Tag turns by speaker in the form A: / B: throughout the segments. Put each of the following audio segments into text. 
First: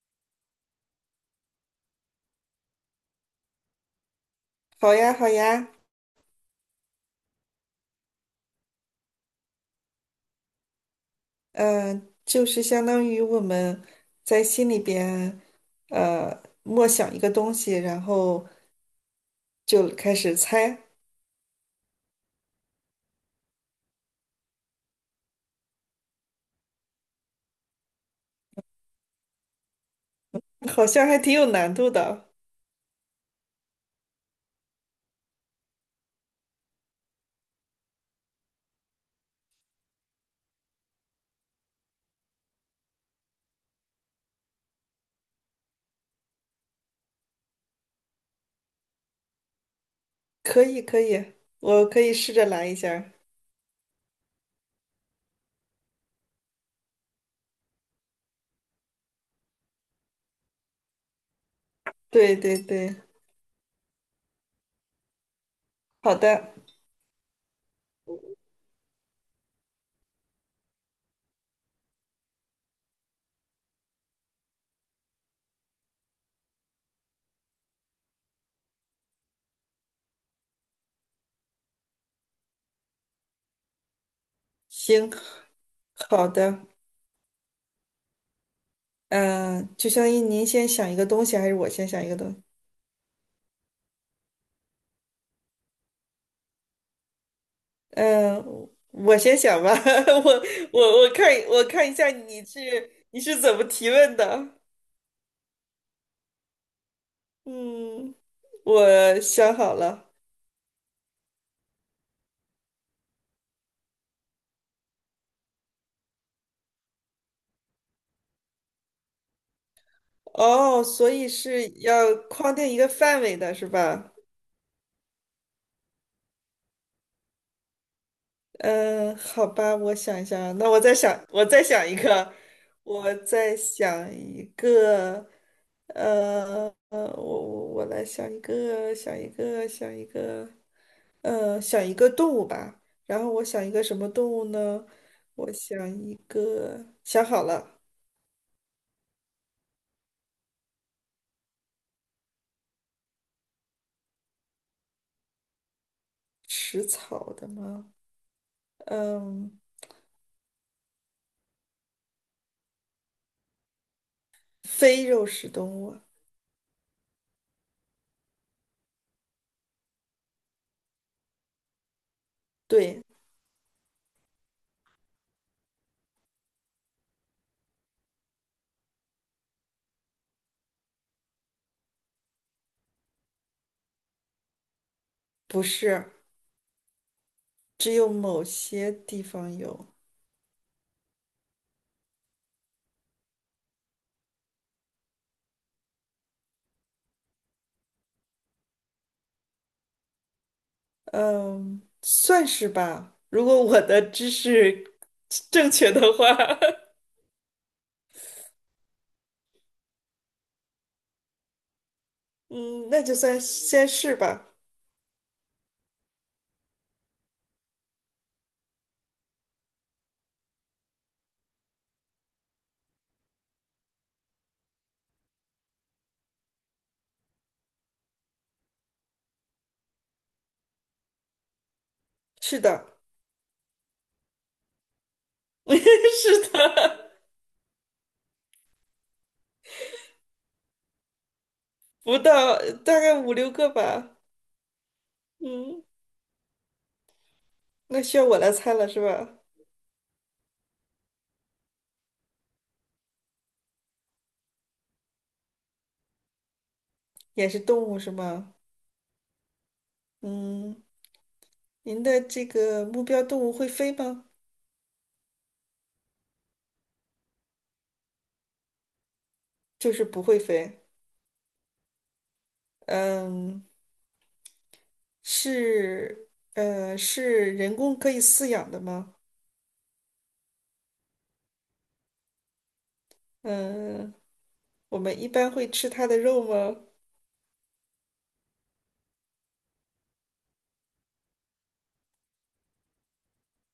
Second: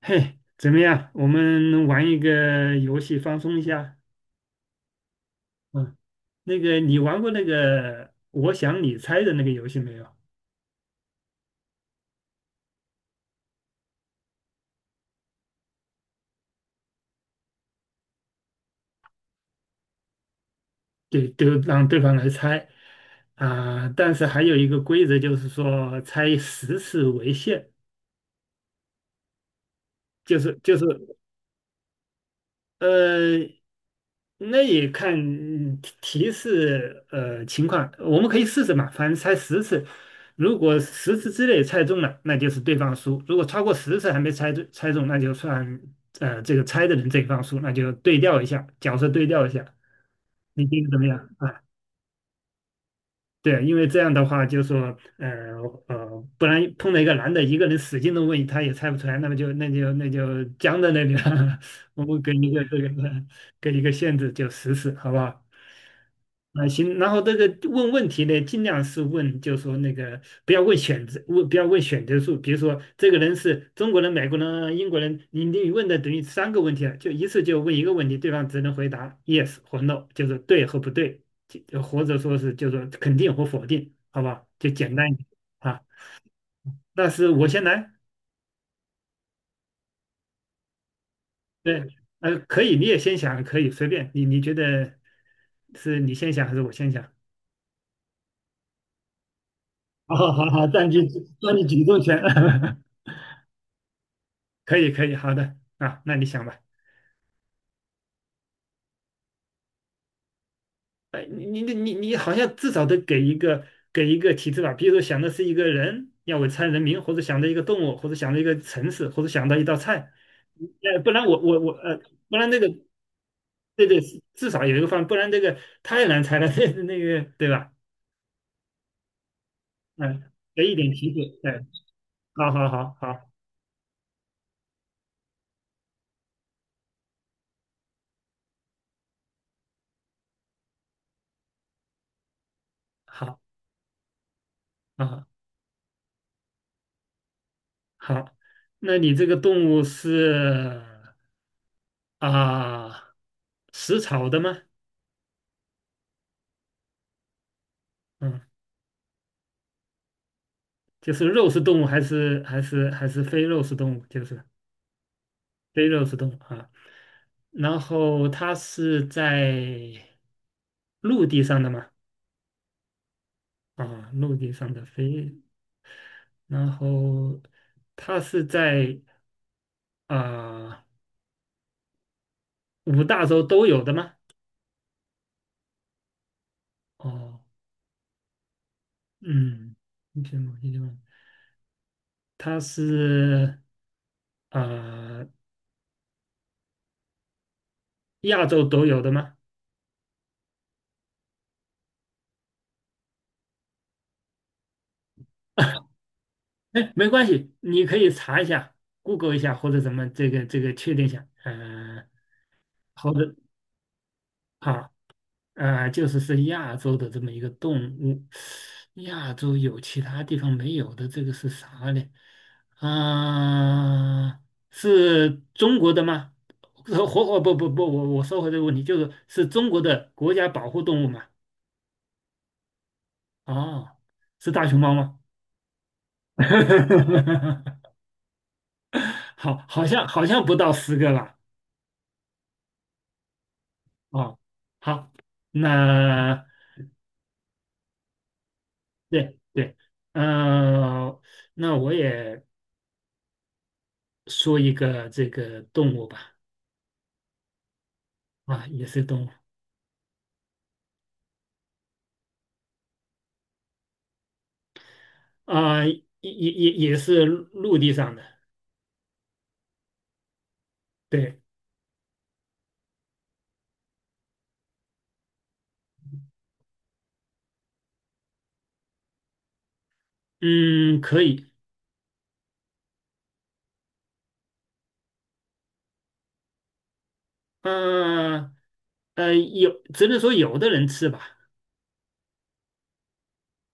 A: 嘿，怎么样？我们玩一个游戏放松一下。
B: 好呀，好呀。
A: 嗯，那个你玩过那个"我想你猜"的那个游戏没有？
B: 嗯、就是相当于我们在心里边默想一个东西，然后就开始猜。
A: 对，都让对方来猜啊、但是还有一个规则，就是说猜十次为限，就是 就是
B: 好像还挺有难度的。
A: 呃，那也看提示情况，我们可以试试嘛，反正猜十次，如果十次之内猜中了，那就是对方输；如果超过十次还没猜中，那就算这个猜的人这一方输，那就对调一下，角色对调一下。
B: 可
A: 你觉
B: 以，
A: 得怎
B: 可
A: 么样？
B: 以，
A: 啊？
B: 我可以试着来一下儿。
A: 对，因为这样的话，就说，不然碰到一个男的，一个人使劲的问，他也猜不出来，那么就僵在那里了。我们
B: 对，对，对。
A: 给一个限制，就实施，好不好？
B: 好的。
A: 啊，行。然后这个问问题呢，尽量是问，就是说那个不要问选择，不要问选择数。比如说，这个人是中国人、美国人、英国人，你问的等于三个问题了，就一次就问一个问题，对方只能回答 yes 或 no,就是对和不对。或者说是就说肯定和否定，好吧，就简单
B: 行。
A: 一点啊。
B: 好的。
A: 那是我先来，
B: 嗯、就相当于您先想一个东西，还是我
A: 对，
B: 先想一个东西？
A: 可以，你也先想，可以随便，你觉得是你先想还是我先想？
B: 嗯、我先想吧，
A: 好
B: 我
A: 好好好，占据
B: 我我看
A: 占据
B: 我看
A: 主
B: 一
A: 动
B: 下
A: 权。
B: 你是怎么提问的。
A: 可以可以，好的啊，那你想吧。
B: 嗯，我想好了。
A: 哎，你好像至少得给一个提示吧，比如说想的是一个人，要为猜人名，或者想到一个动物，或者想到一个城市，或者想到一道菜。
B: 哦，所
A: 不然
B: 以
A: 我我
B: 是
A: 我
B: 要
A: 不然
B: 框
A: 那个。
B: 定一个范围的，是
A: 对对，
B: 吧？
A: 至少有一个方，不然这个太难猜了。这那个对吧？
B: 嗯，好吧，我想
A: 嗯，
B: 一下啊，
A: 给
B: 那
A: 一
B: 我
A: 点
B: 再
A: 提
B: 想，
A: 示，
B: 我再
A: 哎，
B: 想一个，
A: 好好好
B: 我
A: 好
B: 再想一个，呃，呃，我我我来想一个，想一个，想一个，呃，想一个动物吧。然后我
A: 好
B: 想一个什么动物呢？
A: 好好，
B: 我想一个，想好了。
A: 好，那你这个动物是啊食草的吗？
B: 食草的吗？
A: 嗯，
B: 嗯，
A: 就是肉食动物还是非肉食动物？就是
B: 非肉食动
A: 非
B: 物啊。
A: 肉食动物啊。然后它是在陆地上的嘛？
B: 对。
A: 啊，陆地上的飞，然后它是在。啊、五大洲都有的吗？
B: 不是，
A: 哦，
B: 只有某些地方
A: 嗯，
B: 有。
A: 英它是啊、呃亚洲都有的吗？
B: 嗯，算是吧。如果我的知识正确 的话，
A: 哎，没关系，你可以查一下，Google 一下或者什么这个确定一下，
B: 嗯，那
A: 或
B: 就
A: 者
B: 算先是吧。
A: 好。就是是亚洲的这么一个动物，亚洲有其他地方没有的，这个是啥呢？啊、是中国的吗？呃活活不不不，我收回这个问题，就是是中国的国家保护动物嘛？
B: 是的。
A: 哦，是大熊猫吗？
B: 是的。
A: 好，好像不到10个吧？
B: 不到，大概五六个吧。
A: 哦，好，
B: 嗯。
A: 那
B: 那需要我来猜了是
A: 对
B: 吧？
A: 对，呃，那我也。说一个这个动物吧，
B: 也是动物是吗？
A: 啊，也是动物
B: 嗯，您的这个目标动物会飞吗？
A: 啊，也是陆地上的，
B: 就是不会飞。
A: 对，
B: 嗯。是是人工可以饲养的吗？
A: 嗯，可以，
B: 嗯、我们一般会吃它的肉吗？
A: 嗯有只能说有的人吃吧。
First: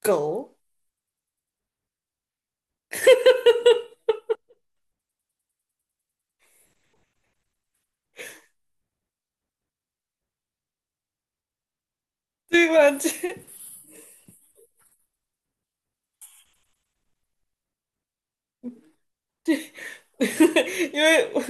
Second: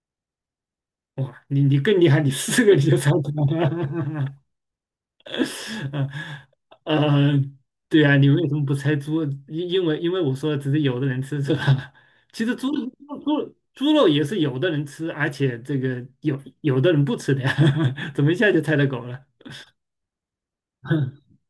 B: 狗。
A: 哇，你更厉害，你四个你就猜到了。呃，对啊，你为什么不猜猪？因为我说只是有的人吃是吧？其实
B: 对
A: 猪猪
B: 吧？这
A: 猪猪肉也是有的人吃，而且这个有的人不吃的呀。怎么一下就猜到狗了？
B: 因 为我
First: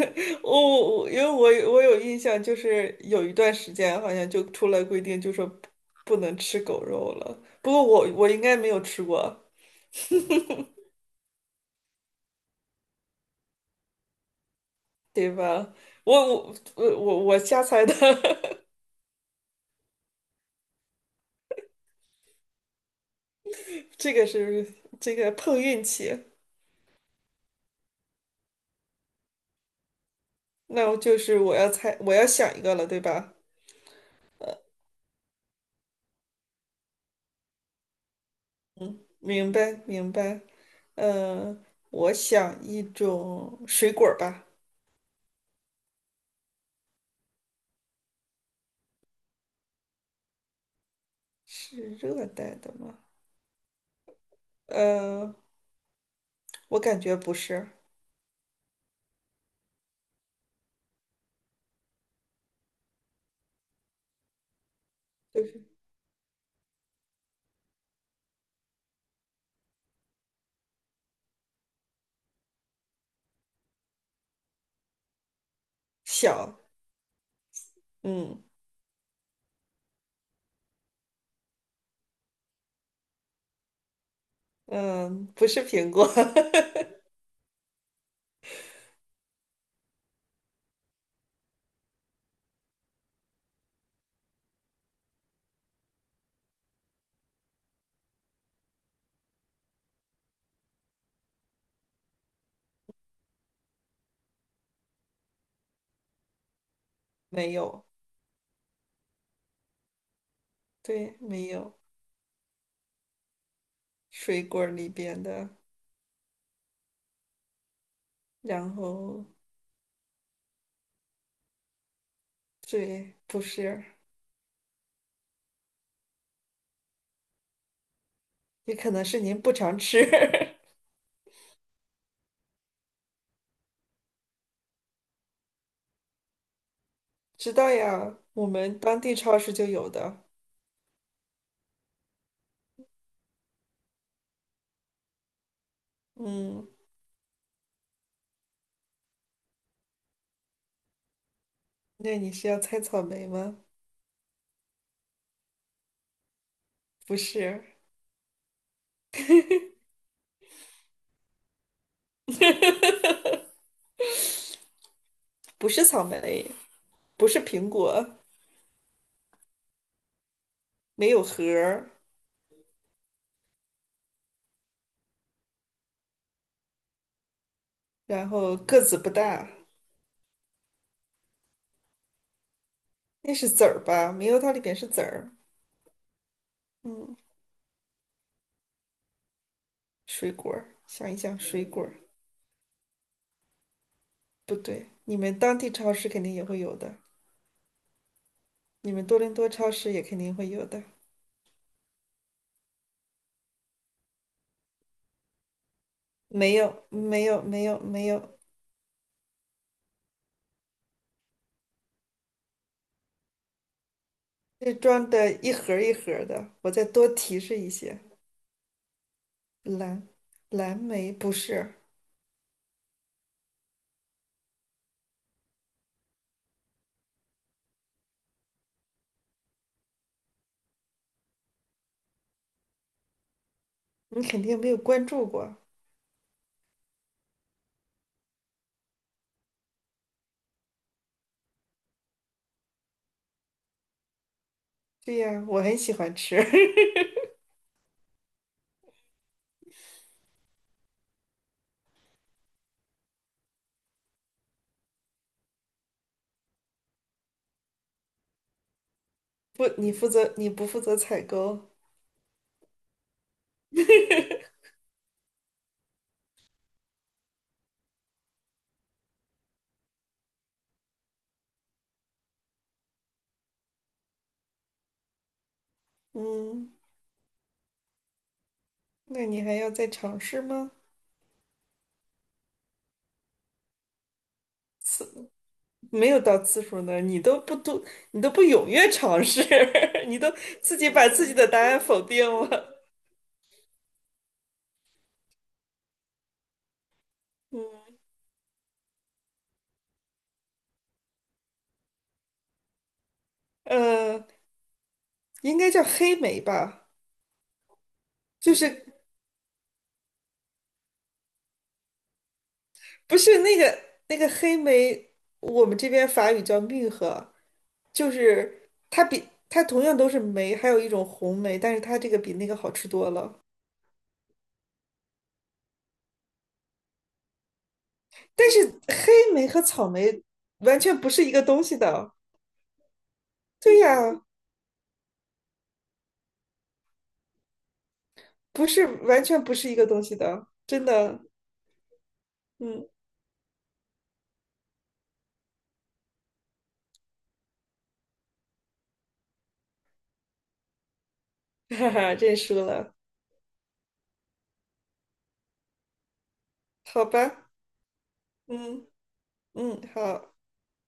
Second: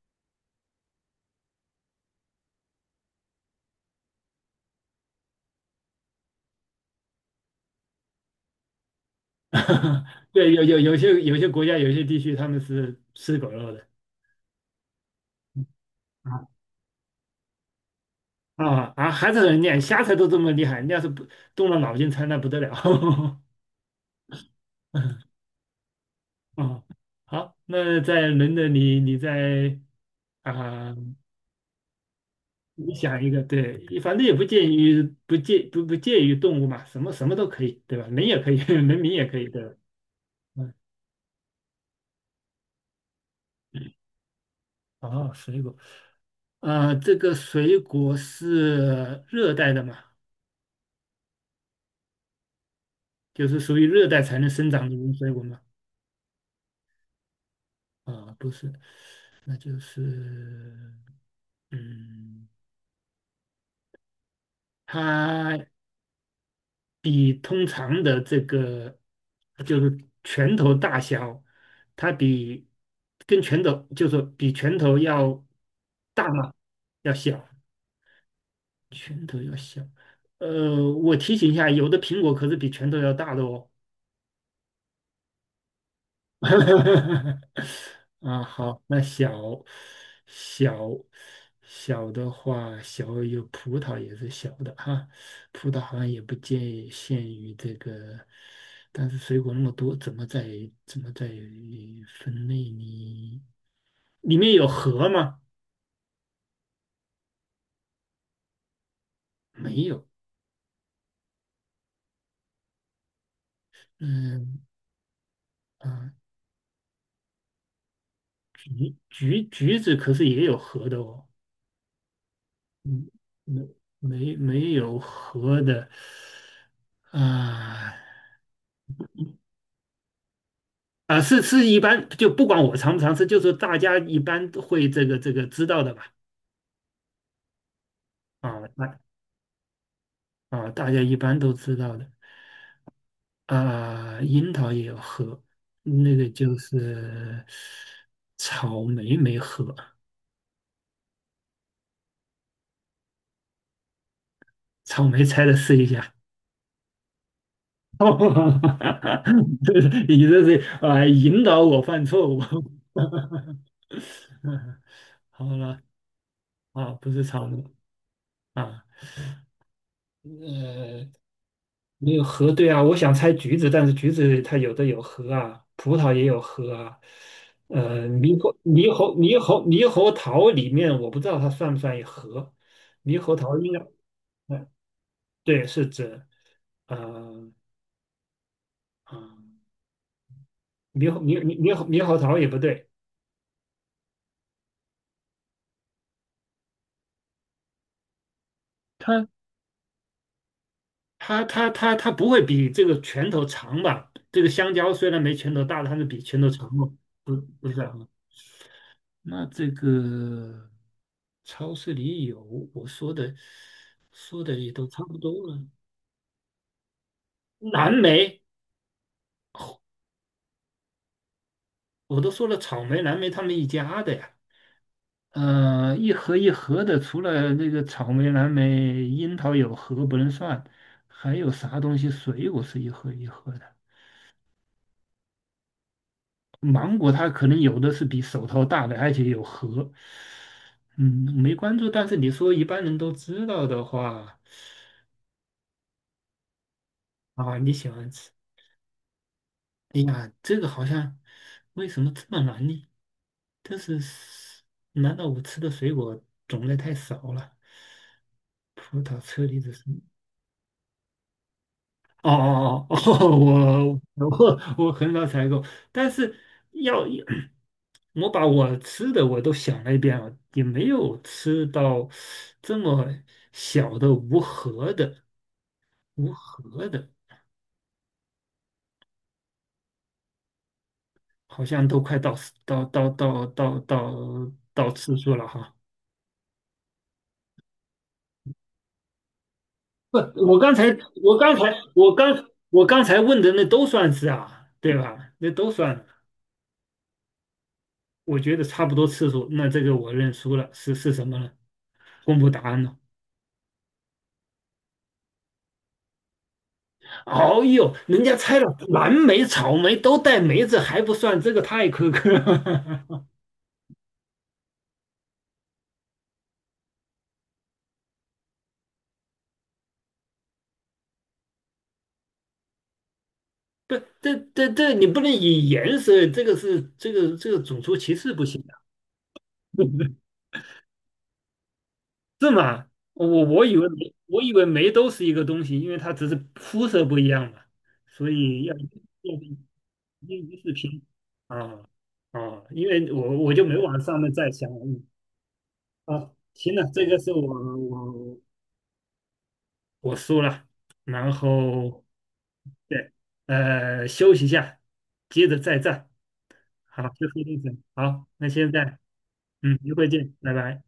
B: 我我因为我有印象，就是有一段时间好像就出来规定，就说不能吃狗肉了。不过我我应该没有吃过。
A: 对，有些国家有些地区他们是吃狗肉的
B: 对吧？我我
A: 啊
B: 我我我瞎猜的。
A: 啊啊！还是人家瞎猜都这么厉害，你要是不动了脑筋猜那不得了。
B: 这个是，这个 碰运气。
A: 啊，好，那在轮的你，你在
B: 那
A: 啊，
B: 我就是我要猜，我要想一个了，
A: 你
B: 对
A: 想一
B: 吧？
A: 个。对，反正也不介于动物嘛，什么什么都可以，对吧？人也可以，人民也可以，
B: 明
A: 对
B: 白
A: 吧？
B: 明白。
A: 嗯，
B: 嗯，我想一种水果儿吧。
A: 哦，水果，啊，这个水果是热带的嘛，
B: 是热带的吗？
A: 就是属于热带才能生长的一种水
B: 呃，
A: 果嘛。
B: 我感觉不是。
A: 啊，不是，那就是，嗯，
B: 就是
A: 它比通常的这个就是拳头大小，它比跟拳头就是比拳头要大吗？
B: 小。
A: 要小，
B: 嗯
A: 拳头要小。我提醒一下，有的苹果可是比拳头要大的哦。
B: 嗯，不是苹果。
A: 啊，好，那小小的话，小有葡萄也是小的哈，葡萄好像也不界限于这个，但是水果那么多，怎么在分类呢？里面有核吗？
B: 没有。
A: 没有。
B: 对，没有水
A: 嗯
B: 果儿里边的。
A: 啊，
B: 然
A: 橘
B: 后
A: 橘橘子可是也有核的哦。嗯，
B: 对，不
A: 没
B: 是。
A: 没有核的啊。
B: 也可能是您不常吃。
A: 啊，是一般就不管我尝不尝试，就是大家一般都会这个知道的吧？
B: 知道呀，我
A: 啊，
B: 们当地超市就有的。
A: 大家一般都知道的啊。樱桃也有核，那个就
B: 嗯，
A: 是草莓没核，
B: 那你是要猜草莓吗？
A: 草莓拆了试一下。
B: 不是。
A: 你这是引导我犯错误。好
B: 不
A: 了
B: 是草莓，
A: 啊，不是
B: 不是
A: 草莓
B: 苹果，
A: 啊，呃，
B: 没有核儿，
A: 没有核对啊，我想猜橘子，但是橘子它有的有核啊，葡萄也有核啊。
B: 然
A: 猕猴
B: 后个
A: 猕
B: 子不
A: 猴猕
B: 大。
A: 猴猕猴桃里面我不知道它算不算一核。猕猴
B: 那是
A: 桃
B: 籽
A: 应
B: 儿
A: 该，
B: 吧？猕猴桃里
A: 呃
B: 边是籽儿。
A: 对，是指，
B: 嗯，
A: 呃，嗯，
B: 水果儿，想
A: 猕
B: 一
A: 猴猕
B: 想，
A: 猕
B: 水
A: 猕
B: 果
A: 猴
B: 儿。
A: 猕猴桃也不对。
B: 不对，你们当地超市肯定也会有的，你们多
A: 它
B: 伦多超市也肯定会有的。
A: 它不会比这个拳头长吧？这个香蕉虽然没拳头大，但是比拳头
B: 没
A: 长
B: 有，
A: 吗？
B: 没
A: 不
B: 有，没
A: 不是
B: 有，
A: 啊，
B: 没有。
A: 那这个。超市里有，我说的也
B: 这
A: 都差
B: 装
A: 不
B: 的
A: 多
B: 一
A: 了。
B: 盒儿一盒儿的。我再多提示一
A: 蓝
B: 些。
A: 莓，
B: 蓝蓝莓不是。
A: 我都说了，草莓、蓝莓他们一家的呀。一盒一盒的，除了那个草莓、蓝莓、樱桃有核不能算，还有啥东西？水果是一盒一盒的，
B: 你肯定没有关注过。
A: 芒果它可能有的是比手套大的，而且有核。嗯，没关注，但是你说一般人都知道的话，
B: 对呀，我很喜欢吃。
A: 啊，你喜欢吃。哎呀，这个好像为什么这么难呢？但是是，难道我吃的水果种类太少了？葡萄、车厘
B: 不，
A: 子是。
B: 你负责，你不负责采购。
A: 哦哦哦哦，我我 我很少采购，但是要 我把我吃的我都想了一遍了，也没有吃到这么小的无核的无
B: 嗯，
A: 核的，
B: 那你还要再尝试吗？
A: 好像都快到次
B: 次，
A: 数了哈。
B: 没有到次数呢，你都不踊跃尝试，
A: 不，
B: 你都
A: 我刚
B: 自
A: 才
B: 己把自己的答案否定了。
A: 我刚才问的那都算是啊，对吧？那都算，
B: 嗯。
A: 我觉得差不多次数。那这个我认输了，是什么呢？公布答案了。
B: 呃，应该叫黑莓吧？
A: 哦呦，人家
B: 就
A: 猜了
B: 是
A: 蓝莓、草莓都带梅子，还不算，这个太苛刻了。
B: 不是那个，那个黑莓，我们这边法语叫蜜合，就是它比它同样都是莓，还有一种红莓，但是它这个比那个好吃多了。
A: 不，这你不能以颜色，这个是这个种族歧视不
B: 但
A: 行
B: 是
A: 的。
B: 黑莓和草莓 完全不是一个东西的。
A: 是吗？我我以
B: 对
A: 为梅
B: 呀，
A: 我以为梅都是一个东西，因为它只是肤色不一样嘛，所以
B: 不
A: 要
B: 是，完
A: 要。
B: 全不是一个东西的，
A: 因就视
B: 真
A: 频，
B: 的。
A: 啊啊，
B: 嗯。
A: 因为我就没往上面再想了。行了，这个是我我输了，然
B: 哈
A: 后
B: 哈，认输了。
A: 对，休息一下，接着再战。好，
B: 好
A: 休息
B: 吧。
A: 一阵。好，那现
B: 嗯
A: 在
B: 嗯，
A: 一会见，
B: 好。
A: 拜拜。